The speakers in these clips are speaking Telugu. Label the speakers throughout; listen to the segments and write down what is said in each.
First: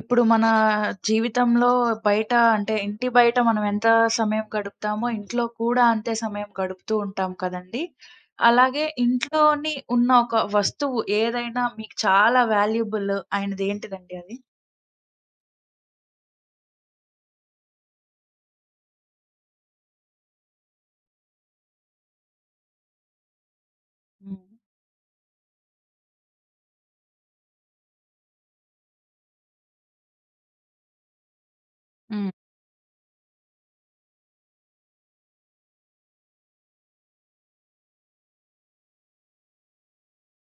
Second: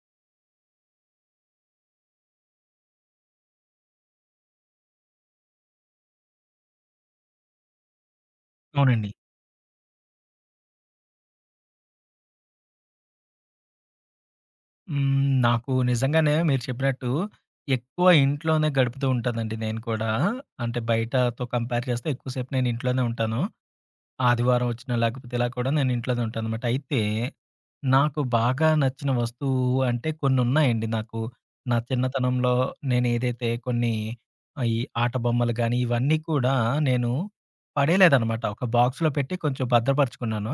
Speaker 1: ఇప్పుడు మనా, జీవితంలో బయట అంటే, ఇంటి బయట మనం ఎంత సమయం గడుపుతామో, ఇంట్లో కూడా అంతే సమయం గడుపుతూ ఉంటాం కదండీ! అలాగే,
Speaker 2: అవునండి.
Speaker 1: ఇంట్లోని ఉన్న ఒక వస్తువు ఏదైనా మీకు చాలా వాల్యూబుల్ అయినది ఏంటిదండి అది?
Speaker 2: హ్మ్. నాకు నిజంగానే మీరు చెప్పినట్టు, ఎక్కువ ఇంట్లోనే గడుపుతూ ఉంటానండి నేను కూడా, అంటే, బయటతో కంపేర్ చేస్తే ఎక్కువ సేపు నేను ఇంట్లోనే ఉంటాను.
Speaker 1: హ్మ్.
Speaker 2: ఆదివారం వచ్చినా, లేకపోతే ఇలా కూడా నేను ఇంట్లోనే ఉంటాననమాట. అయితే, నాకు బాగా నచ్చిన వస్తువు అంటే, కొన్ని ఉన్నాయండి నాకు. నా
Speaker 1: హ్మ్.
Speaker 2: చిన్నతనంలో నేనేదైతే కొన్ని, ఆయి ఆట బొమ్మలు గానీ, ఇవన్నీ కూడా, నేను పడేయలేదనమాట. ఒక బాక్స్‌లో పెట్టి కొంచెం భద్రపరుచుకున్నాను.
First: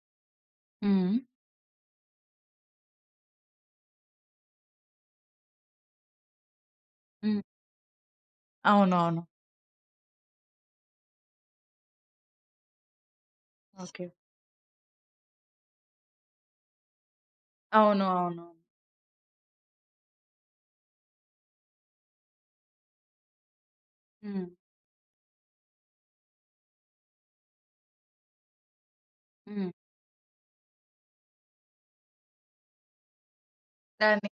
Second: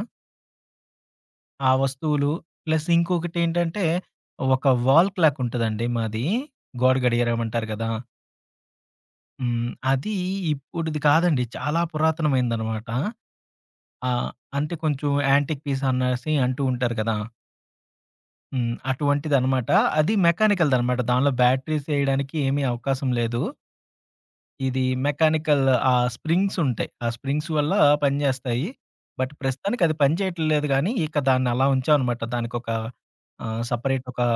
Speaker 1: హ్మ్. హ్మ్.
Speaker 2: ఆ వస్తువులు ప్లస్ ఇంకొకటేంటంటే, ఒక వాల్ క్లాక్ ఉంటదండి మాదీ, గోడ గడియారం
Speaker 1: హ్మ్.
Speaker 2: అంటారు కదా!
Speaker 1: అవునవును.
Speaker 2: హ్మ్. అది ఇప్పుడుది కాదండి, చాలా పురాతనమైందనమాట.
Speaker 1: ఓకే.
Speaker 2: ఆహ్, అంటే కొంచెం యాంటిక్ పీస్ అనేసి అంటూ ఉంటారు కదా!
Speaker 1: అవును. అవును.
Speaker 2: హ్మ్. అటువంటిదనమాట. అది మెకానికల్‌దనమాట. దానిలో బ్యాటరీస్‌ ఎయ్యడానికి ఏమీ అవకాశం లేదు.
Speaker 1: హ్మ్.
Speaker 2: ఇది మెకానికల్ ఆ స్ప్రింగ్స్ ఉంటాయి. ఆ స్ప్రింగ్స్ వల్ల పనిచేస్తాయి. బట్
Speaker 1: హ్మ్.
Speaker 2: ప్రస్తుతానికి అది పని చేయట లేదు కానీ, ఇక దాన్ని అలా ఉంచాం అనమాట. దానికొక, ఆహ్, సెపరేట్ ఒక
Speaker 1: దాని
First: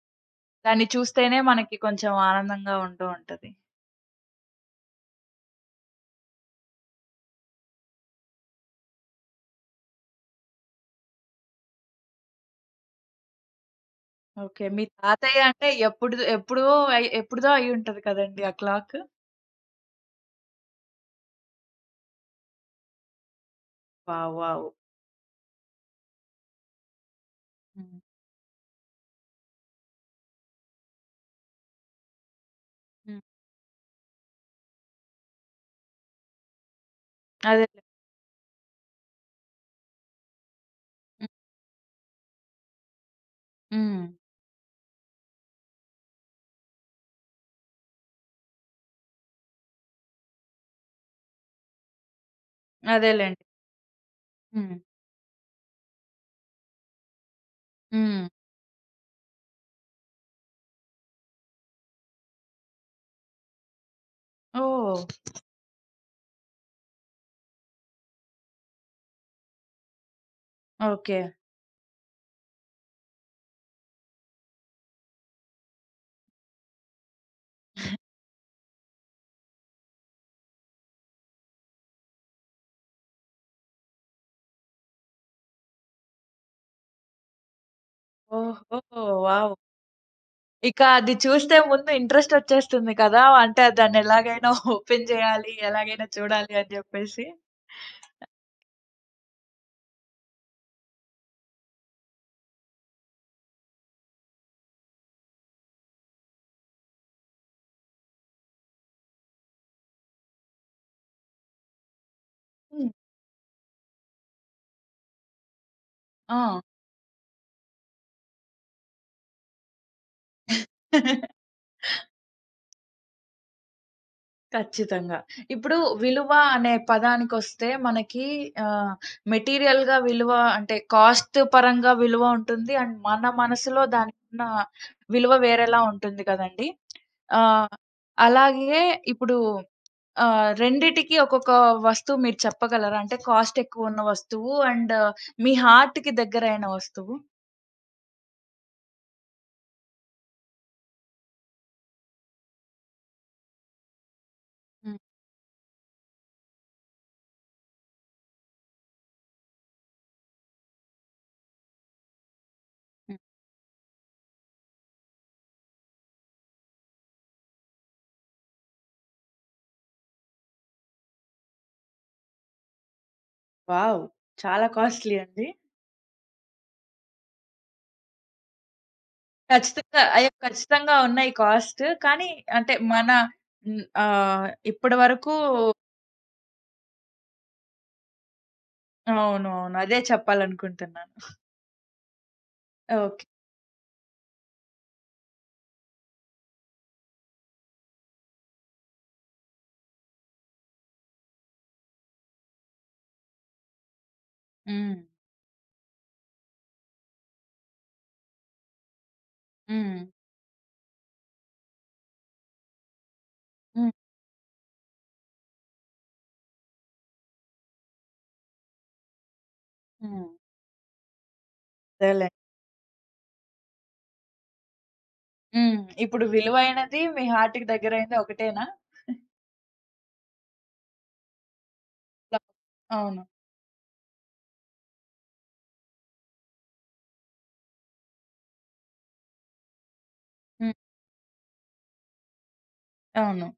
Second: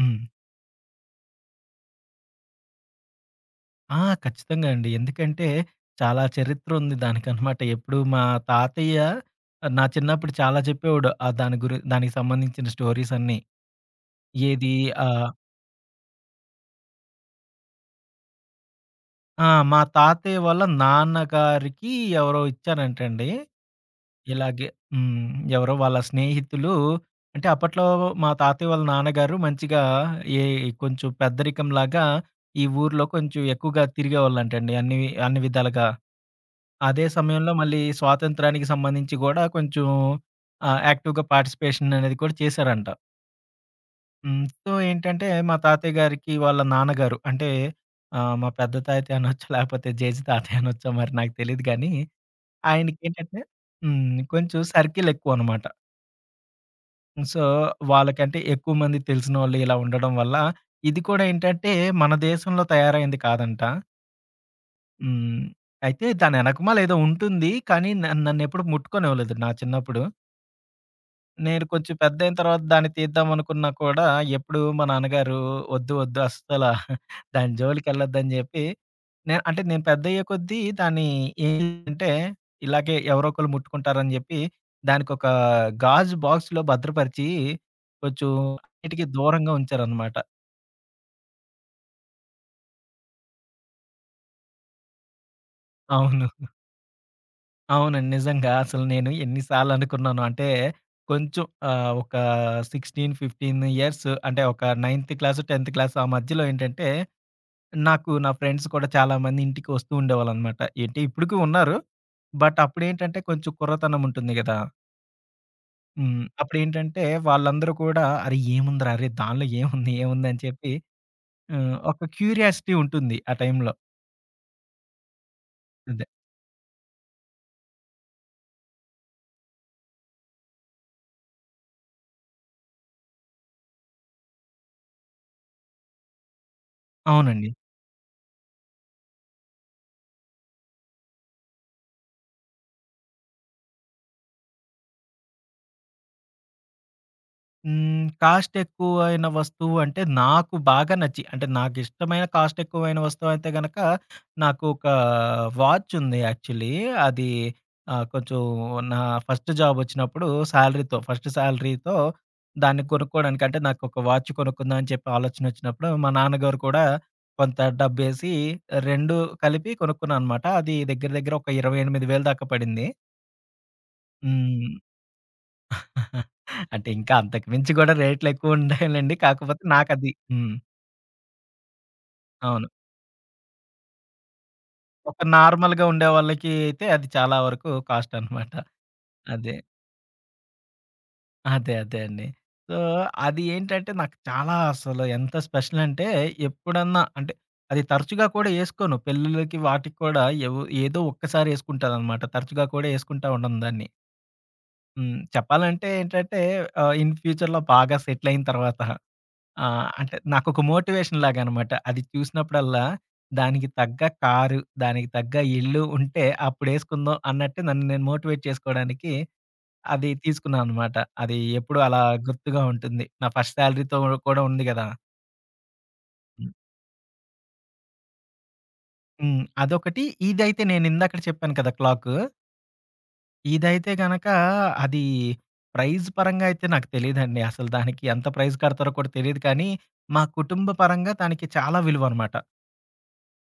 Speaker 2: హ్మ్.
Speaker 1: దాన్ని చూస్తేనే మనకి కొంచెం ఆనందంగా ఉంటూ ఉంటది.
Speaker 2: ఆ! ఖచ్చితంగా అండి. ఎందుకంటే, చాలా చరిత్రుంది దానికనమాట. ఎప్పుడు మా తాతయ్య ఆహ్, నా చిన్నప్పుడు చాలా జెప్పేవాడు. ఆ దాని గురి దానికి సంబంధించిన స్టోరీసన్నీ.
Speaker 1: ఓకే.
Speaker 2: ఏదీ
Speaker 1: మీ
Speaker 2: ఆహ్
Speaker 1: తాతయ్యంటే ఎప్పుడుదొ ఎప్పుడో అయ్ ఎప్పుడుదో అయ్యుంటది కదండీ ఆ క్లాకు.
Speaker 2: ఆ! మా తాతయ్య వాళ్ళ నాన్నగారికి ఎవరో ఇచ్చారంటండి.
Speaker 1: వావ్!
Speaker 2: ఇలాగే
Speaker 1: వావ్!
Speaker 2: హ్మ్. ఎవరో వాళ్ళ స్నేహితులూ అంటే, అప్పట్లో
Speaker 1: హ్మ్.
Speaker 2: వ్ మా తాతయ్య వాళ్ళ నాన్నగారు మంచిగా, ఏ ఇ కొంచుం పెద్దరికంలాగా ఈ ఊర్లో
Speaker 1: హ్మ్.
Speaker 2: కొంచెం ఎక్కువుగా తిరిగేవాళ్ళంటండి, అన్ని వి అన్ని విధాలుగా. అదే సమయంలో
Speaker 1: అదేలే.
Speaker 2: మళ్ళీ స్వాతంత్య్రానికి సంబంధించి గూడా కొంచుం ఆహ్, యాక్టివ్‌గా
Speaker 1: హ్మ్.
Speaker 2: పార్టిసిపేషననేది కూడా చేశారంట.
Speaker 1: హ్మ్.
Speaker 2: హ్మ్. సో, ఏంటంటే, మా తాతయ్య గారికి వాళ్ళ నాన్నగారు అంటే, ఆహ్, మా పెద్ద తాతయ్యనొచ్చు, లేపోతే జేజి తాతయ్యనొచ్చో మరి నాకు తెలీదు గానీ,
Speaker 1: అదేలేండి.
Speaker 2: ఆయనకేంటంటే హ్మ్. కొంచుం
Speaker 1: హ్మ్.
Speaker 2: సర్కిలెక్కువనమాట. సో,
Speaker 1: హ్మ్.
Speaker 2: వాళ్ళకంటే, ఎక్కువమంది తెలిసినోళ్ళు ఇలా ఉండడం వల్లా ఇది కూడా ఏంటంటే, మన దేశంలో తయారైంది కాదంట.
Speaker 1: ఓహ్!
Speaker 2: హ్మ్. అయితే దాని వెనకమాలే ఏదో ఉంటుంది. కానీ న నన్నెప్పుడూ ముట్టుకనివ్వలేదు నా చిన్నప్పుడు.
Speaker 1: ఓకే.
Speaker 2: నేను కొంచెం పెద్దయిన తర్వాత దాన్ని తీద్దామనుకున్నా కూడా, ఎప్పుడూ మా నాన్నగారు "వద్దు ,వద్దు అస్సల దాని జోలికిెళ్ళొద్దు" అని జేప్పి, నేన్ అంటే నేను పెద్దయ్యేకొద్దీ, దాన్ని ఏంటంటే, ఇలాగే ఎవరో ఒకళ్ళు ముట్టుకుంటారని చెప్పి, దానికొక గాజు బాక్స్‌లో భద్రపరిచి, కొంచెం
Speaker 1: ఓహో!
Speaker 2: అన్నిటికి దూరంగా
Speaker 1: వావ్!
Speaker 2: ఉంచారనమాట.
Speaker 1: ఇక అది చూస్తే ముందు ఇంట్రెస్ట్ వచ్చేస్తుంది కదా! అంటే, ఆ దాన్ని ఎలాగైన ఓపెన్ చేయాలి, ఎలాగైనా
Speaker 2: అవును.
Speaker 1: చూడాలి అని చెప్పేసి.
Speaker 2: అవునండి. నిజంగా అసలు నేను ఎన్ని సార్లు అనుకున్నానో అంటే, కొంచెం ఆహ్, ఒక 16, 15 ఇయర్స్ అంటే, ఒక 9థ్ క్లాస్, 10థ్ క్లాస్ ఆ మధ్యలో ఏంటంటే, నాకు నా ఫ్రెండ్స్ కూడా చాలామంది ఇంటికి వస్తూ ఉండేవాళ్ళనమాట. ఏటి ఇప్పటికి ఉన్నారు. బట్
Speaker 1: హ్మ్.
Speaker 2: అప్పుడేంటంటే కొంచెం కుర్రతనం ఉంటుంది కదా! హ్మ్.
Speaker 1: ఆ!
Speaker 2: అప్పుడేంటంటే, వాళ్ళందరూ కూడా "అరే! ఏముందిరా, అరే! దాన్లో ఏముంది, ఏముంది" అని చెప్పి, హ్మ్. ఒక క్యూరియాసిటీ ఉంటుంది ఆ టైంలో.
Speaker 1: ఖచ్చితంగా. ఇప్పుడు
Speaker 2: అదే.
Speaker 1: విలువ అనే పదానికొస్తే మనకి ఆహ్, మెటీరియల్‌గా విలువ అంటే కాస్ట్ పరంగా విలువ ఉంటుంది. అండ్ మన మనసులో దాకున్న విలువ వేరేలా ఉంటుంది కదండీ.
Speaker 2: అవునండి.
Speaker 1: ఆహ్, అలాగే ఇప్పుడు ఆహ్, 2కి ఒక్కొక్క వస్తువు మీరు చెప్పగలరా? అంటే కాస్టేక్కువ ఉన్న వస్తువు, అండ్ మీ హార్ట్‌కి దగ్గరైన వస్తువు?
Speaker 2: హ్మ్. కాస్ట్ ఎక్కువైన వస్తువు అంటే, నాకు బాగా నచ్చి, అంటే నాకిష్టమైన కాస్ట్ ఎక్కువైన వస్తువయితే గనక నాకు ఒక
Speaker 1: హ్మ్.
Speaker 2: వాచ్ ఉంది యాక్చువల్లీ. అది ఆహ్, కొంచెం నా ఫస్ట్ జాబ్ ఒచ్చినప్పుడు సాలరీతో ఫస్ట్ సాలరీతో, దాన్ని
Speaker 1: హ్మ్.
Speaker 2: కొనుక్కోడానికి అంటే నాకొక వాచ్ కొనుక్కుందాం అని చెప్పి ఆలోచనొచ్చినప్పుడు మా నాన్నగారు కూడా కొంత డబ్బేసి 2 కలిపి కొనుక్కున్నా అనమాట. అది దెగ్గర దెగ్గర ఒక 28,000 దాకా పడింది.
Speaker 1: వావ్! చాలా
Speaker 2: హ్మ్.
Speaker 1: కాస్ట్‌లీ అండి.
Speaker 2: అంటే ఇంకా అంతకు మించి కూడా రేట్లెక్కువ ఉండాయిలెండి. కాకపోతే
Speaker 1: ఖచ్చితంగా.
Speaker 2: నాకది
Speaker 1: అయ్యో!
Speaker 2: హ్మ్.
Speaker 1: ఖచ్చితంగా ఉన్నాయి కాస్ట్. కానీ
Speaker 2: అవును.
Speaker 1: అంటే, మన హ్మ్. ఆ! ఇప్పడి
Speaker 2: ఒక
Speaker 1: వరకు
Speaker 2: నార్మల్‌గా ఉండేవాళ్ళకి అయితే అది చాలా వరకు కాస్ట్ అనమాట. అదే.
Speaker 1: అవునవును. అదే చెప్పాలనుకుంటున్నాను.
Speaker 2: అదే, అదే అండి. So
Speaker 1: okay.
Speaker 2: అది ఏంటంటే నాకు చాలా అసలు ఎంత స్పెషల్ అంటే ఎప్పుడన్నా అంటే, అది తరచుగా కూడా ఏసుకోను. పెళ్ళిలకి వాటిక్కూడా ఎవో ఏదో ఒక్కసారి ఏసుకుంటాననమాట. తరచుగా కూడా ఏసుకుంటా ఉండను దాన్ని.
Speaker 1: హ్మ్.
Speaker 2: హ్మ్. చెప్పాలంటే ఏంటంటే ఆహ్, ఇన్ ఫ్యూచర్‌లో బాగా సెటిల్ అయిన తర్వాత. ఆ!
Speaker 1: హ్మ్.
Speaker 2: అంటే నాకొక మోటివేషన్ లాగనమాట. అది చూసినప్పుడల్లా దానికి
Speaker 1: హ్మ్.
Speaker 2: తగ్గ కారు, దానికి తగ్గ ఇల్లు ఉంటే, అప్పుడేసుకుందాం అన్నట్టు నన్ను నేను మోటివేట్ చేసుకోవడానికి, అది
Speaker 1: హ్మ్.
Speaker 2: తీసుకున్నా అనమాట. అది ఎప్పుడూ అలా
Speaker 1: అదేలే.
Speaker 2: గుర్తుగా ఉంటుంది. నా ఫస్ట్ సాలరీతో ఉడ కూడా ఉంది గదా!
Speaker 1: హ్మ్. ఇప్పుడు
Speaker 2: హ్మ్.
Speaker 1: విలువైనది, మీ హార్ట్‌కి దెగ్గరైంది ఒకటేనా? ఆ!
Speaker 2: హ్మ్. అదొకటి. ఇదైతే నేను ఇందాకడ చెప్పాను కదా! క్లాకు.
Speaker 1: [unintelligible] అవును.
Speaker 2: ఇదైతే గనక, అది ప్రైజ్ పరంగా అయితే నాకు తెలీదండి. అసలు దానికి ఎంత ప్రైజ్ కడతారో కూడా తెలీదు కానీ, మా కుటుంబ
Speaker 1: హ్మ్.
Speaker 2: పరంగా దానికి చాలా విలువనమాట.
Speaker 1: అవును.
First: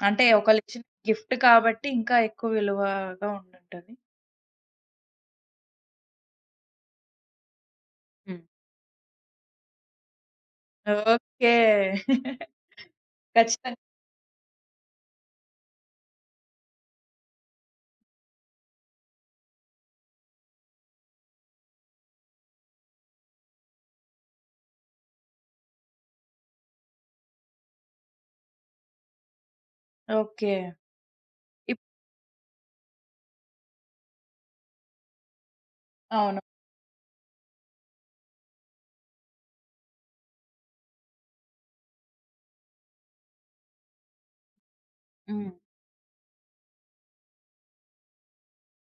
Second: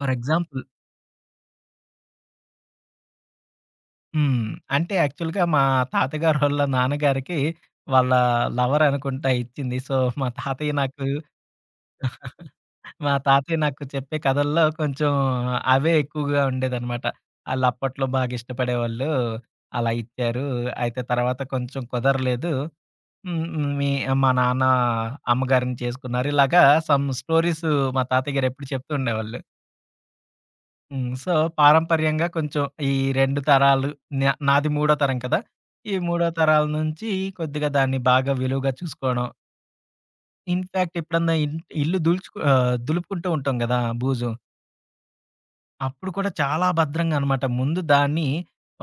Speaker 2: ఫర్
Speaker 1: అంటే
Speaker 2: ఎగ్జాంపుల్
Speaker 1: ఒకళ్లిచ్చిన గిఫ్ట్ కాబట్టి, ఇంకా ఎక్కువ విలువగా ఉంటుంటది.
Speaker 2: హ్మ్. అంటే, యాక్చువల్‌గా మా తాతగారోళ్ళ నాన్నగారికి, వాళ్ళ
Speaker 1: హ్మ్.
Speaker 2: లవరనుకుంటా ఇచ్చింది. సో, మా తాతయ్య నాకు
Speaker 1: ఓకే.
Speaker 2: మా తాతయ్య
Speaker 1: ఖచ్చితంగా.
Speaker 2: నాకు, చెప్పే కథల్లో కొంచెం, అవే ఎక్కువగా ఉండేదనమాట. ఆళ్ళప్పట్లో బాగా ఇష్టపడేవాళ్ళు, అలా ఇచ్చారు. అయితే తర్వాత కొంచెం కుదరలేదు. హ్మ్. హ్మ్. మీ మా నాన్నా, అమ్మగారిని చేసుకున్నారు. ఇలాగా సమ్ స్టోరీసు, మా తాతయ్యగారేప్పుడు చెప్తుండేవాళ్ళు.
Speaker 1: ఓకే.
Speaker 2: హ్మ్. సో,
Speaker 1: ఇప్
Speaker 2: పారంపర్యంగా కొంచెం, ఈ 2 తరాలు, నా నాది మూడో తరం కదా! ఈ మూడో
Speaker 1: అవును.
Speaker 2: తరాల నుంచి, కొద్దిగా దాన్ని బాగా విలువుగా చూసుకోవడం. ఇన్ ఫ్యాక్ట్ ఎప్పుడన్నా, ఇ ఇల్లు దులుచుకు ఆహ్, దులుపుకుంటూ ఉంటాం కదా! బుజూ.
Speaker 1: హ్మ్.
Speaker 2: అప్పుడు కూడా చాలా భద్రంగా అనమాట. ముందు దాన్ని,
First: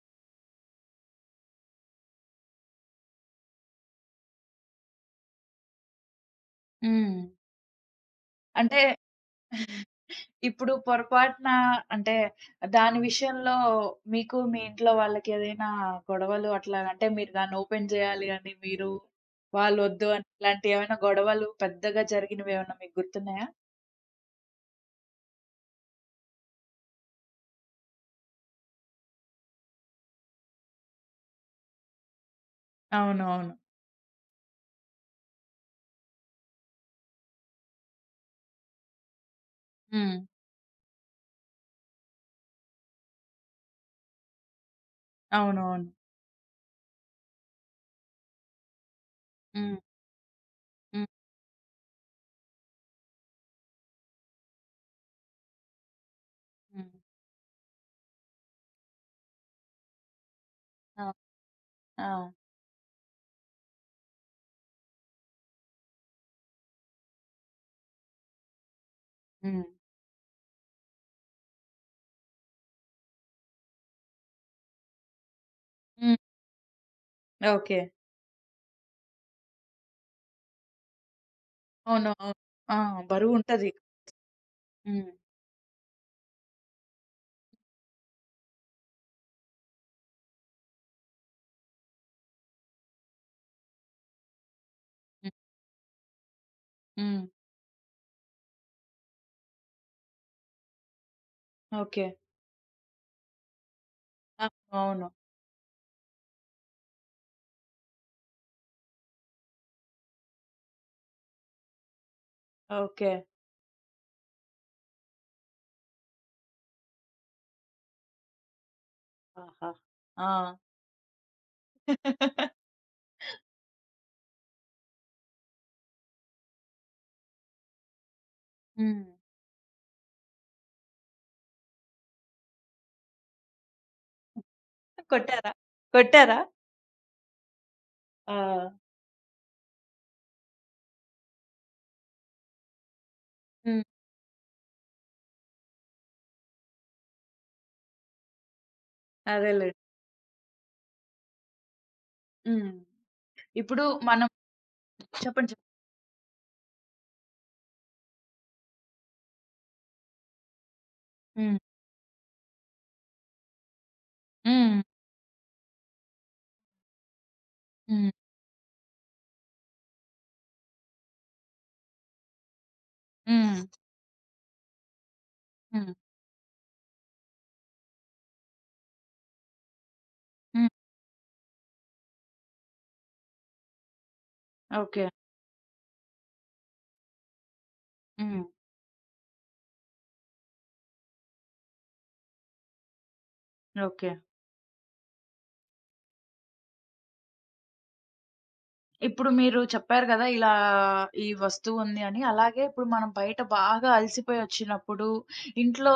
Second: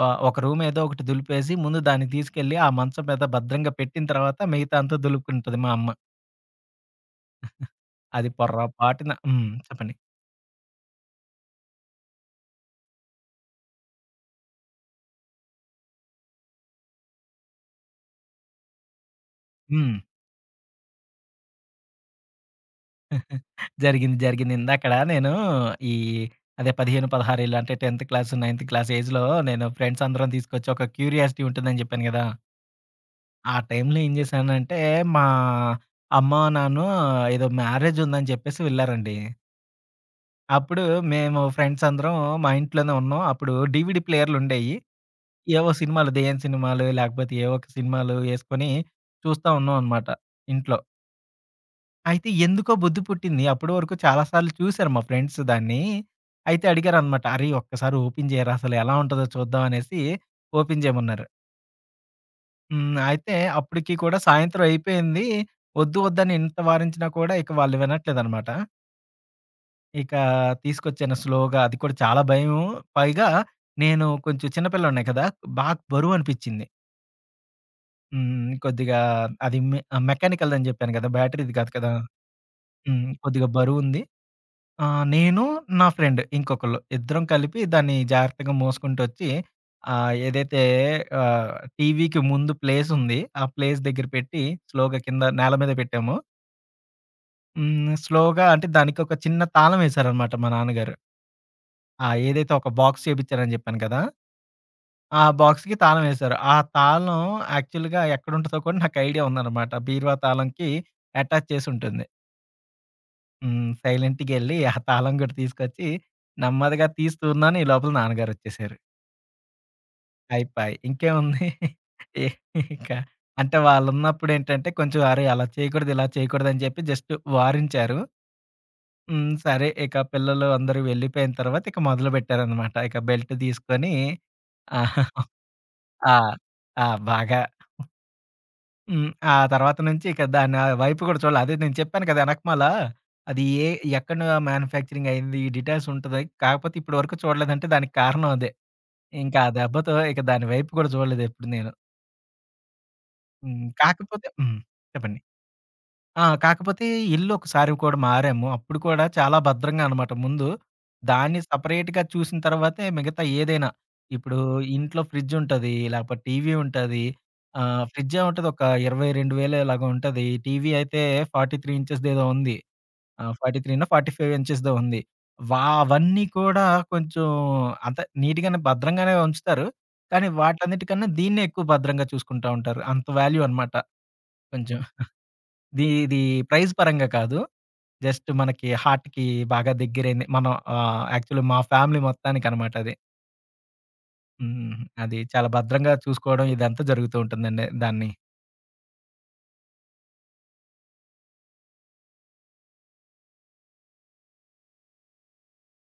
Speaker 2: ఆహ్, ఒక రూమ్ ఏదో ఒకటి దులిపేసి, ముందు దాన్ని తీసుకెళ్ళి, ఆ మచం మీద భద్రంగా పెట్టిన తర్వాత మిగతా అంతా దులుపుకుంటది మా అమ్మ.
Speaker 1: హ్మ్.
Speaker 2: అది పొర్ర
Speaker 1: అంటే,
Speaker 2: పాటున హ్మ్. చెప్పండి.
Speaker 1: ఇప్పుడు పొరపాటునా అంటే, దాని విషయంలో మీకు మీ ఇంట్లో వాళ్ళకి ఏదైనా గొడవలు అట్లా అంటే మీరు దాన్ని ఓపెన్ జేయాలి అండి మీరు,
Speaker 2: హ్మ్.
Speaker 1: వాళ్ళొద్దు అని ఇలాంటియి ఏమైనా గొడవలు పెద్దగా జరిగినవేమన్నా మీకు గుర్తున్నయా?
Speaker 2: జరిగింది. జరిగింది. ఇందాకడ నేనూ ఈ అదే 15, 16 అంటే 10 క్లాస్, నైన్త్ క్లాస్ ఏజ్‌లో నేను ఫ్రెండ్స్ అందరం తీసుకొచ్చి ఒక క్యూరియాసిటీ ఉంటదని జెప్పాను కదా!
Speaker 1: అవునవును.
Speaker 2: ఆ టైంలో ఏం జేశానంటే, మా అమ్మ నాన్న ఏదో మ్యారేజ్ ఉందని జెప్పేసి వెళ్లారండి.
Speaker 1: హ్మ్.
Speaker 2: అప్పుడు మేము ఫ్రెండ్స్ అందరం మా ఇంట్లోనే ఉన్నాం. అప్పుడు డీవీడీ ప్లేయర్లుండేయి. ఏవో
Speaker 1: అవునవును.
Speaker 2: సినిమాలు, దేయ్యం సినిమాలో లాకపోతే ఏవో ఒక సినిమాలు ఏసుకొని, చూస్తా ఉన్నాం
Speaker 1: హ్మ్.
Speaker 2: అనమాట. ఇంట్లో.
Speaker 1: హ్మ్.
Speaker 2: అయితే ఎందుకో బుద్ది పుట్టింది. అప్పుడు వరకు చాలా సార్లు చూసారు మా ఫ్రెండ్స్ దాన్ని. అయితే
Speaker 1: హ్మ్.
Speaker 2: అడిగారనమాట. "అరేయ్! ఒక్కసారి ఓపెన్ జేయరా అసలు ఎలా ఉంటదో చూద్దాం" అనేసి, ఓపెన్
Speaker 1: ఆహ్,
Speaker 2: జేయమన్నారు.
Speaker 1: ఆ!
Speaker 2: హ్మ్. అయితే అప్పటికి కూడా సాయంత్రం అయిపోయింది, వద్దు, వద్దని ఇంత వారించినా కూడా ఇక వాళ్ళు వినట్లేదనమాట.
Speaker 1: హ్మ్.
Speaker 2: ఇకా తీసుకొచ్చను. స్లోగా అది కూడా చాలా భయము. పైగా నేను కొంచెం చిన్న పిల్లోడ్నే కదా! బాగా బరువు
Speaker 1: హ్మ్.
Speaker 2: అనిపించింది.
Speaker 1: ఓకే.
Speaker 2: హ్మ్, హ్మ్. కొద్దిగా అది మె మెకానికల్ దని చెప్పాను కదా! బ్యాటరీది కాదు కదా!
Speaker 1: అవును. అవ్ ఆ!
Speaker 2: హ్మ్.
Speaker 1: బరువు
Speaker 2: కొద్దిగా
Speaker 1: ఉంటది.
Speaker 2: బరువుంది. ఆ!
Speaker 1: హ్మ్.
Speaker 2: నేను నా ఫ్రెండ్. ఇంకొకళ్ళు. ఇద్దరం కలిపి దాన్ని జాగ్రత్తగా మోసుకుంటొచ్చి. ఆహ్, ఏదైతే ఆహ్, టీవీకి ముందు ప్లేసుంది. ఆ ప్లేస్ దగ్గర పెట్టి. స్లోగా కింద
Speaker 1: హ్మ్.
Speaker 2: నేల మీద పెట్టాము.
Speaker 1: హ్మ్.
Speaker 2: హ్మ్. స్లోగా అంటే, దానికి ఒక చిన్న తాళం వేశారనమాట. మా నాన్నగారు. ఆ!
Speaker 1: ఓకే.
Speaker 2: ఏదైతే ఒక బాక్స్ చేపించారని చెప్పాను కదా!
Speaker 1: ఆ! అవును.
Speaker 2: ఆ బాక్స్‌కి తాళం వేశారు. ఆ తాళం యాక్చువల్‌గా ఎక్కడుంటాదో కూడా నాకు ఐడియా ఉందనమాట. బీర్వా తాళంకి అటాచ్ చేసింటుంది.
Speaker 1: ఓకే.
Speaker 2: హ్మ్. సైలెంట్‌గెళ్ళి. ఆ తాళం కూడా తీసుకొచ్చి. నెమ్మదిగా తీసతూన్నాను. ఈ లోపల నాన్నగారొచ్చేేశారు.
Speaker 1: ఆహా! ఆ!
Speaker 2: అయిపయి. ఇంకేముంది, ఇంక అంటే, వాళ్ళున్నప్పుదేంటంటే కొంచెం, "అరేయ! అలా చేయకూడదు, ఇలా చేయకూడదు" అని చెప్పి జస్ట్ వారంచారు.
Speaker 1: హ్మ్.
Speaker 2: హ్మ్. సరే, ఇక పిల్లలు అందరూ వెళ్ళిపోయిన తర్వాత ఇక మొదలుపెట్టారనమాట. ఇక బెల్ట్ తీసుకొని
Speaker 1: కొట్టారా?
Speaker 2: ఆ!
Speaker 1: కొట్టారా?
Speaker 2: ఆ! బాగా
Speaker 1: ఆ!
Speaker 2: హ్మ్, ఆ తర్వాత నుంచి ఇక దాన్నా వైపు కూడా చూడల. అదే నేను చెప్పాను కదా వెనకమాల, అది ఏ
Speaker 1: హ్మ్.
Speaker 2: ఎక్కడను మ్యాన్యుఫ్యాక్చరింగయింది. ఈ డీటైల్స్ ఉంటది. కాకపోతే ఇప్పటి వరకు చూడలేదంటే దానికి కారణం అదే. ఇంకా ఆ
Speaker 1: అదేలెండి.
Speaker 2: దెబ్బతో, ఇక దాని వైపు కూడా చూడలేదు ఎప్పుడు నేను.
Speaker 1: హ్మ్.
Speaker 2: హ్మ్.
Speaker 1: ఇప్పుడు
Speaker 2: కాకపోతే
Speaker 1: మనం
Speaker 2: హ్మ్. చెప్పండి.
Speaker 1: చెప్పండి చెప్ప
Speaker 2: ఆ! కాకపోతే ఇల్లు ఒకసారి కూడా మారాము. అప్పుడు కూడా చాలా భద్రంగా అనమాట ముందు. దాన్ని
Speaker 1: హ్మ్.
Speaker 2: సపరేట్‌‌గా చూసిన తరువాతే మిగతా ఏదైనా. ఇప్పుడు
Speaker 1: హ్మ్.
Speaker 2: ఇంట్లో ఫ్రిడ్జ్ ఉంటది. లాకపోతే టీవీ ఉంటది. ఆ!
Speaker 1: హ్మ్.
Speaker 2: ఫ్రిడ్జ్ ఏముంటది ఒక 22000 ఇలాగా ఉంటది. ఈ టీవీ అయితే 43 ఇంచెస్ ఏదో ఉంది. ఆహ్, ఫార్టీ
Speaker 1: హ్మ్.
Speaker 2: త్రీనో, ఫార్టీ ఫైవో ఇంచెస్‌దో ఉంది. వ
Speaker 1: హ్మ్.
Speaker 2: అవన్నీ కూడా కొంచెం అంత నిట్‌గానే భద్రంగానే ఉంచుతారు. కానీ
Speaker 1: హ్మ్.
Speaker 2: వాటన్నిటికన్నా దీన్నే ఎక్కువ భద్రంగా చూసుకుంటా ఉంటారు. అంత వాల్యూ అనమాట. కొంచెం.
Speaker 1: ఓకే.
Speaker 2: ది ఇది ప్రైజ్‌ పరంగా కాదు. జస్ట్
Speaker 1: హ్మ్.
Speaker 2: మనకి హార్ట్‌కి బాగా దగ్గరైంది మనం ఆహ్, యాక్చువల్ మా ఫ్యామిలీ మొత్తానికనమాట అది.
Speaker 1: ఓకే.
Speaker 2: హ్మ్. అది చాలా భద్రంగా చూసుకోవడం ఇదంతా జరుగుతూ ఉంటుందండి దాన్ని.
Speaker 1: ఇప్పుడు మీరు చెప్పారు గదా! ఇలా ఈ వస్తువుంది అని. అలాగే ఇప్పుడు మనం బయట బాగా అలసిపోయి ఒచ్చినప్పుడు ఇంట్లో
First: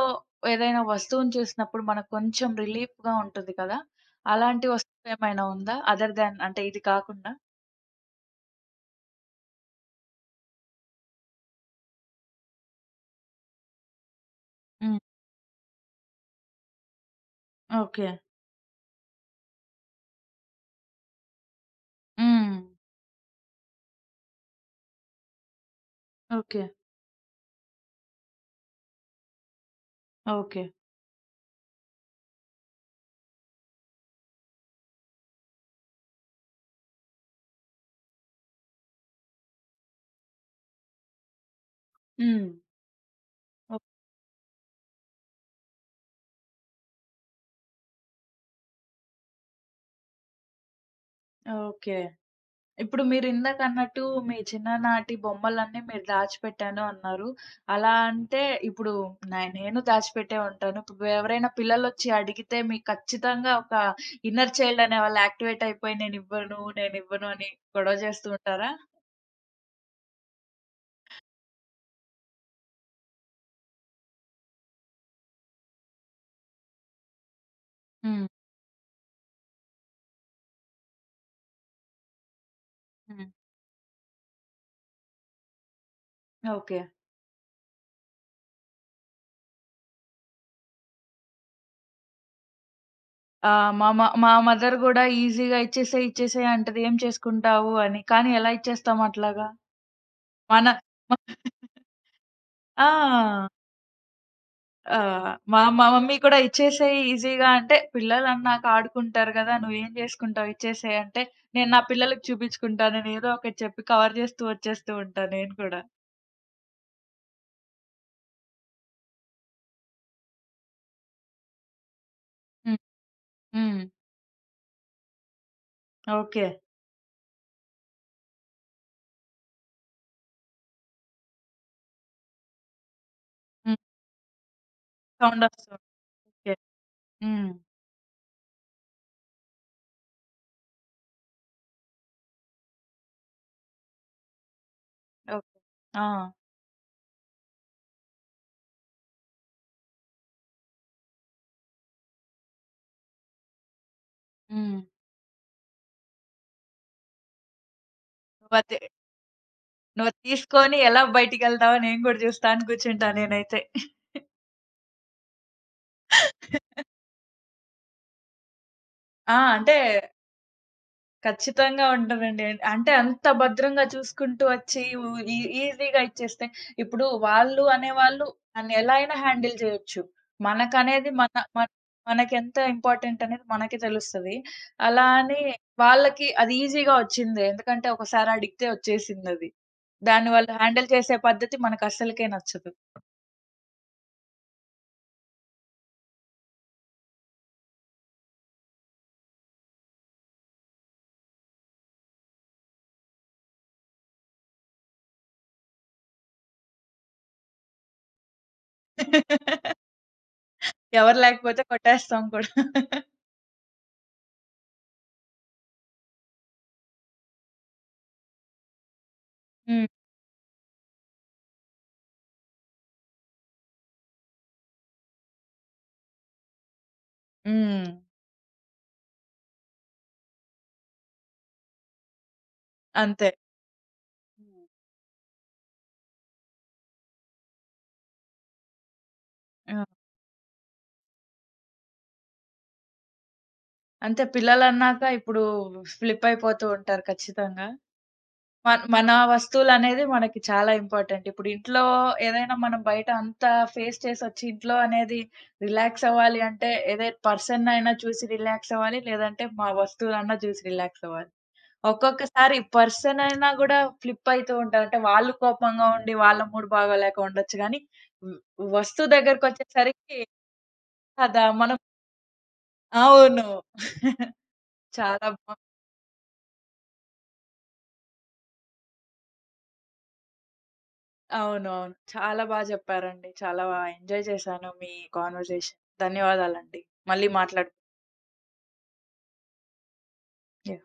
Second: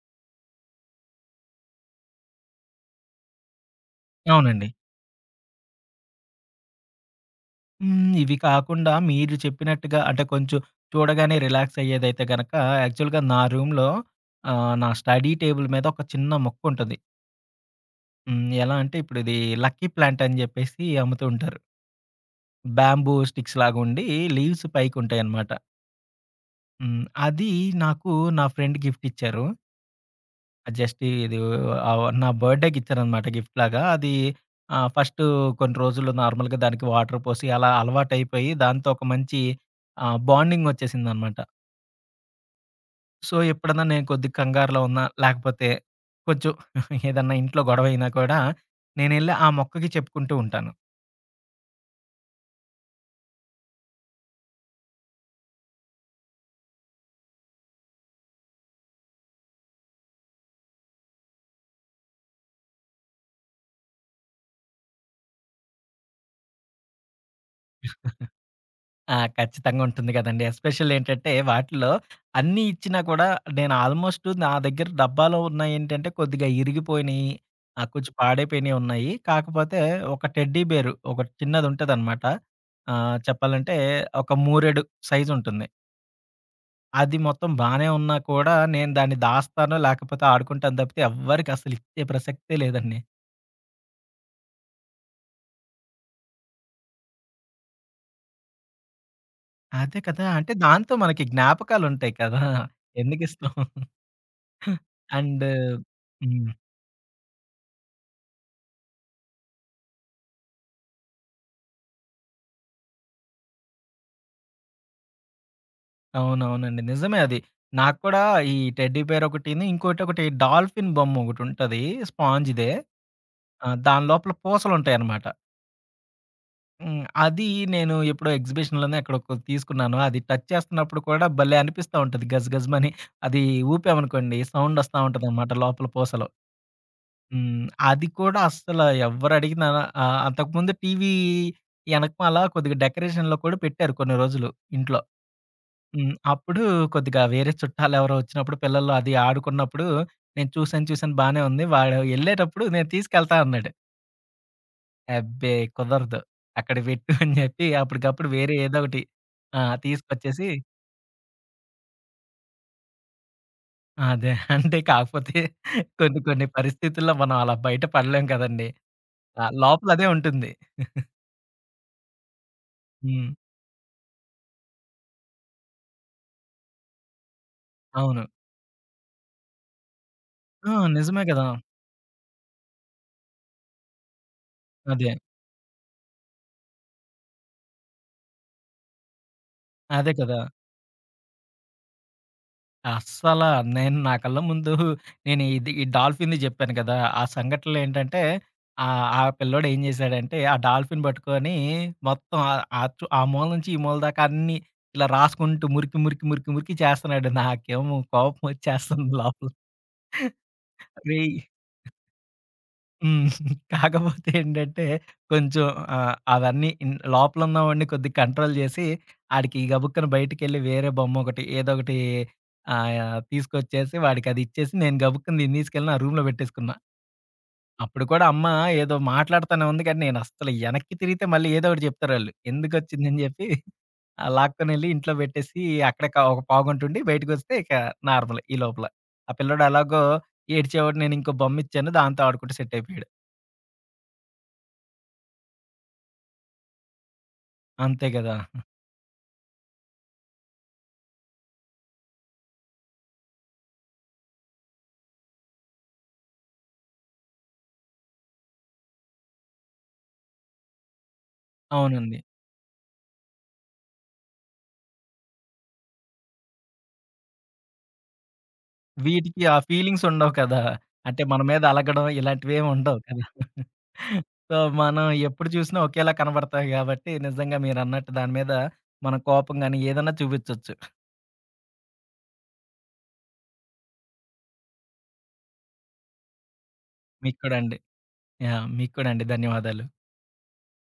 Speaker 1: ఏదైనా వస్తువుని చూసినప్పుడు. మనకు కొంచెం రిలీఫ్‌గా ఉంటుంది కదా! అలాంటి
Speaker 2: అవునండి.
Speaker 1: వస్తువేమైనా ఉందా? అదర్‌ దెన్ అంటే ఇది కాకుండా?
Speaker 2: హ్మ్. ఇవి కాకుండా మీరు చెప్పినట్టుగా అంటే, కొంచెం చూడగానే రిలాక్స్ అయ్యేదైతే గనుక, యాక్చువల్‌గా నా రూమ్‌లో ఆహ్, నా
Speaker 1: హ్మ్.
Speaker 2: స్టడీ టేబుల్ మీద ఒక చిన్న మొక్క ఉంటది.
Speaker 1: ఓకే.
Speaker 2: హ్మ్. ఎలా అంటే ఇప్పుడిది లక్కీ ప్లాంట్ అని జేప్పేసి అమ్ముతూ ఉంటారు.
Speaker 1: హ్మ్.
Speaker 2: బేంబూ స్టిక్స్‌లాగా ఉండి లీవ్స్ పైకి ఉంటాయన్నమాట.
Speaker 1: ఓకే.
Speaker 2: హ్మ్. అది నాకు నా ఫ్రెండ్ గిఫ్ట్ ఇచ్చారు.
Speaker 1: ఓకే.
Speaker 2: ఆ జస్ట్ ఇది ఆ నా బర్త్‌డే‌కి ఇచ్చారనమాట గిఫ్ట్‌లాగా అది. ఆ! ఫస్టూ కొన్ని రోజులు నార్మల్‌గా దానికి వాటర్ పోసి అలా అలవాటైపోయి, దాంతో ఒక మంచి ఆహ్, బాండింగ్ వచ్చేసిందనమాట.
Speaker 1: హ్మ్.
Speaker 2: సో,
Speaker 1: ఓక్
Speaker 2: ఎప్పుడన్నా నేను కొద్దిగా కంగారులో ఉన్నా, లాకపోతే కచెం ఏదన్నా ఇంట్లో గొడవ అయినా కూడా నేనెళ్ళి ఆ మొక్కకి చెప్పుకుంటూ ఉంటాను.
Speaker 1: ఓకే. ఇప్పుడు మీరు ఇందాకన్నట్టు మీ చిన్ననాటి బొమ్మలన్నీ మీరు దాచిపెట్టాను అన్నారు. అలా అంటే, ఇప్పుడు నే నేను దాచిపెట్టే ఉంటాను. ఇప్పు ఎవరైనా పిల్లలోచ్చి అడిగితే మీకు ఖచ్చితంగా ఒక ఇన్నర్ చైల్డ్ అనేవాళ్ళు యాక్టివేట్ అయిపోయి నేనివ్వను, నేనివ్వను అని గొడవ చేస్తూ ఉంటారా?
Speaker 2: ఆ! ఖచ్చితంగా ఉంటుంది కదండీ. ఎస్పెషల్లీ ఏంటంటే, వాటిలో అన్నీ ఇచ్చినా కూడా నేను ఆల్మోస్ట్ నా దగ్గర డబ్బాలో ఉన్నయి ఏంటంటే, కొద్దిగా ఇరిగిపోయినయి, ఆ కొంచెం
Speaker 1: హ్మ్.
Speaker 2: పాడయిపోయినయి ఉన్నాయి. కాకపోతే ఒక టెడ్డీ బేరు ఒక చిన్నది ఉంటదనమాట. ఆహ్,
Speaker 1: హ్మ్.
Speaker 2: చెప్పాలంటే, ఒక మూరెడు సైజ్ ఉంటుంది.
Speaker 1: ఓకే.
Speaker 2: అది మొత్తం బానే ఉన్నా కూడా, నేను దాన్ని దాస్తాను, లాకపోతే ఆడుకుంటాను తప్పితే ఎవ్వరికి అసలు ఇచ్చే ప్రసక్తే లేదండి.
Speaker 1: ఆ! మా మ మా మదర్ గూడా ఈజీగా "ఇచ్చేసేయి, ఇచ్చేసేయి" అంటది "ఏం చేసుకుంటావు" అని, కానీ, ఎలా ఇచ్చేస్తాం అట్లాగా?
Speaker 2: అదే కదా! అంటే
Speaker 1: మన
Speaker 2: దాంతో మనకి జ్ఞాపకాలుంటాయి కదా!
Speaker 1: ఆ!
Speaker 2: ఎందుకిస్తాం?
Speaker 1: ఆహ్,
Speaker 2: అండ్
Speaker 1: మా మ మమ్మీ కూడా
Speaker 2: హ్మ్.
Speaker 1: "ఇచ్చేసేయి" ఈజీగా అంటే "పిల్లలన్నాక ఆడుకుంటారు కదా! నువ్వేం చేసుకుంటావు ఇచ్చేసేయి" అంటే "నేను నా పిల్లలకి చూపించుకుంటాను" అని ఏదో ఒకటి చెప్పి, కవర్ చేస్తూ, వచ్చేస్తూ ఉంటా నేను కూడా.
Speaker 2: అవునవునండి. నిజమే అది. నాకు కూడా ఈ టెడ్డీ బీర్ ఒకటిని. ఇంకోటి ఒకటి డాల్ఫిన్ బొమ్మ ఒకటి ఉంటది స్పాంజ్‌దే.
Speaker 1: హ్మ్.
Speaker 2: ఆ!
Speaker 1: హ్మ్.
Speaker 2: దాని లోపల పూసలుంటాయన్నమాట.
Speaker 1: ఓకే.
Speaker 2: హ్మ్. అది నేను ఎప్పుడో ఎగ్జిబిషన్‌లోనే ఎక్కడొ కొ తీసుకున్నాను. అది టచ్ చేస్తున్నప్పుడు కూడా భలే అనిపిస్తా ఉంటది గజ గజమని. అది
Speaker 1: హ్మ్.
Speaker 2: ఊపామనుకోండి, సౌండొస్తా
Speaker 1: సౌండ్
Speaker 2: ఉంటదనమాట
Speaker 1: ఒస్తాది.
Speaker 2: లోపల పూసలో.
Speaker 1: ఓకే. హ్మ్.
Speaker 2: హ్మ్. అది కూడా అస్సలు ఎవ్వరడిగిన ఆహ్, అంతకుముందు టీవీ ఎనకమలా కొద్దిగా డెకరేషన్‌లో కూడా పెట్టారు కొన్ని రోజులు ఇంట్లో,
Speaker 1: ఓకే.
Speaker 2: హ్మ్.
Speaker 1: ఆ!
Speaker 2: అప్పుడు కొద్దిగా వేరే చుట్టాలెవరో ఒచ్చినప్పుడు, పిల్లలు అది ఆడుకున్నప్పుడు నేను చూసాను చూసాను బానే ఉంది. వాడు ఎళ్ళేటప్పుడు "నేను తీసుకెళ్తా" అన్నాడు.
Speaker 1: హ్మ్.
Speaker 2: అబ్బే కుదరదు. "అక్కడ పెట్టు" అని చెప్పి అప్పటికప్పుడు వేరే
Speaker 1: అదే.
Speaker 2: ఏదో ఒకటి ఆ!
Speaker 1: నువ్వది
Speaker 2: తీసుకొచ్చేసి
Speaker 1: తీసుకొని ఎలా బయటికెళ్తావో నేను కూడా జూస్తా అని కూర్చుంటా నేనైతే.
Speaker 2: అదే అంటే కాకపోతే కొన్ని కొన్ని పరిస్థితుల్లో మనం అలా బయట పడలేం కదండీ!
Speaker 1: ఆ!
Speaker 2: ఆ!
Speaker 1: అంటే
Speaker 2: లోపలదే ఉంటుంది.
Speaker 1: ఖచ్చితంగా ఉంటదండి. అంటే, అంత
Speaker 2: హ్మ్.
Speaker 1: భద్రంగా చూసుకుంటూ వచ్చి వు ఈ ఈజీగా ఇచ్చేస్తే ఇప్పుడు వాళ్ళు
Speaker 2: అవును.
Speaker 1: అనేవాళ్ళు దాన్ని ఎలా అయినా హ్యాండిల్ చేయొచ్చు.
Speaker 2: ఆ!
Speaker 1: మనకనేది
Speaker 2: నిజమే
Speaker 1: మన,
Speaker 2: కదా!
Speaker 1: మన మనకెంత ఇంపార్టెంటనేది మనకి తెలుస్తది. అలా
Speaker 2: అదే.
Speaker 1: అని, వాళ్ళకి అది ఈజీగా ఒచ్చింది. ఎందుకంటే, ఒకసారడిగతే ఒచ్చేసిందది.
Speaker 2: అదే
Speaker 1: దాని
Speaker 2: కదా!
Speaker 1: వల్ల హ్యాండిల్ చేసే పద్ధతి మనకస్సలకే నచ్చదు.
Speaker 2: అస్సలా నేను నా కల్ల ముందూ నేను ఇది ఈ డాల్ఫిన్‌ని చెప్పాను కదా! ఆ సంఘటనలేంటంటే, ఆహ్, ఆ పిల్లోడేం జేశాడంటే ఆ డాల్ఫిన్ పట్టుకొని మొత్తం ఆహ్, ఆహ్, చు ఆ మూల నుంచి ఈ మూల దాకా అన్నీ ఇలా రాసుకుంటూ మురికి, మురికి, మురికి, మురికి చేస్తున్నాడు నాకేమో కోపమొచ్చేస్తంది లోపల.
Speaker 1: ఎవరు
Speaker 2: రేయ్!
Speaker 1: లాకపోతే కొట్టేస్తాం కూడా.
Speaker 2: హ్మ్. కాకపోతే ఏంటంటే, కొంచెం ఆహ్, అవన్నీ ఇన్ లోపలున్నవాడిని కొద్దిగా కంట్రోల్ చేసి ఆడికి
Speaker 1: హ్మ్.
Speaker 2: గబుక్కన బయటికెళ్ళి వేరే బొమ్మొకటి ఏదోకటి ఆహ్, యాహ్! తీసుకొచ్చేసి, వాడికదిచ్చేసి నేను గబుక్కుంది నేను తీసుకెళ్ళి నా రూమ్‌లో పెట్టేసుకున్నా.
Speaker 1: హ్మ్.
Speaker 2: అప్పుడు కూడా అమ్మ ఏదో మాట్లాడుతానే ఉంది కానీ నేను అస్సలు ఎనక్కి తిరిగితే మళ్ళీ ఏదో ఒకటి చెప్తారాళ్ళు. ఎందుకొచ్చిందని
Speaker 1: అంతే.
Speaker 2: చెప్పి, ఆహ్, లాక్కొనెళ్ళి ఇంట్లో పెట్టేసి అక్కడే కా ఒక పావుగంటంటుండి బయటికొస్తే ఇక నార్మలే ఈ లోపల. ఆ పిల్లోడు
Speaker 1: ఆ!
Speaker 2: ఎలాగో ఏడ్చేవాడు నేనింకో బొమ్మిచ్చాను దాంతో ఆడుకుంటూ సెట్టయిపోయాడు.
Speaker 1: అంతే పిల్లలన్నాక ఇప్పుడు స్లిప్పయిపోతూ ఉంటారు ఖచ్చితంగా.
Speaker 2: అంతే గదా!
Speaker 1: మ మన వస్తువులనేది మనకి చాలా ఇంపార్టెంట్ ఇప్పుడింట్లో ఏదైనా మనం బయట అంతా ఫేస్ చేసొచ్చి ఇంట్లో అనేది రిలాక్సవ్వాలి అంటే, ఏదే పర్సన్‌నైనా చూసి రిలాక్స్ అవ్వాలి, లేదంటే మా వస్తువులన్నా చూసి రిలాక్స్ అవ్వాలి.
Speaker 2: అవునండి.
Speaker 1: ఒక్కొక్కసారి పర్సనైనా కూడా ఫ్లిప్పైతూ ఉంటరు. అంటే, వాళ్ళు కోపంగా ఉండి వాళ్ళ మూడు భాగ లేక ఉండొచ్చు. కానీ వ వస్తువు
Speaker 2: వీటికి ఆ
Speaker 1: దగ్గరకొచ్చేసరికి
Speaker 2: ఫీలింగ్సుండవు కదా! అంటే మన
Speaker 1: కదా!
Speaker 2: మీద
Speaker 1: మనం
Speaker 2: అలగడం ఇలాంటివేం ఉండవు కదా!
Speaker 1: అవును.
Speaker 2: సో, మనం
Speaker 1: చాలా
Speaker 2: ఎప్పుడు
Speaker 1: బా
Speaker 2: జూసినా ఒకేలా కనబడతాయి కాబట్టి నిజంగా మీరన్నట్టు దాని మీద మనం కోపంగాని ఏదన్నా చూపిచొచ్చు.
Speaker 1: అవునవును. చాలా బా చెప్పారండి. చాలా బా ఎంజాయ్ చేశాను మీ కాన్వర్‌జేషన్. ధన్యవాదాలండి. మళ్ళీ
Speaker 2: మీకు కూడా
Speaker 1: మాట్లాడ
Speaker 2: అండి. యాహ్! మీకు కూడా అండి. ధన్యవాదాలు.
Speaker 1: యాహ్!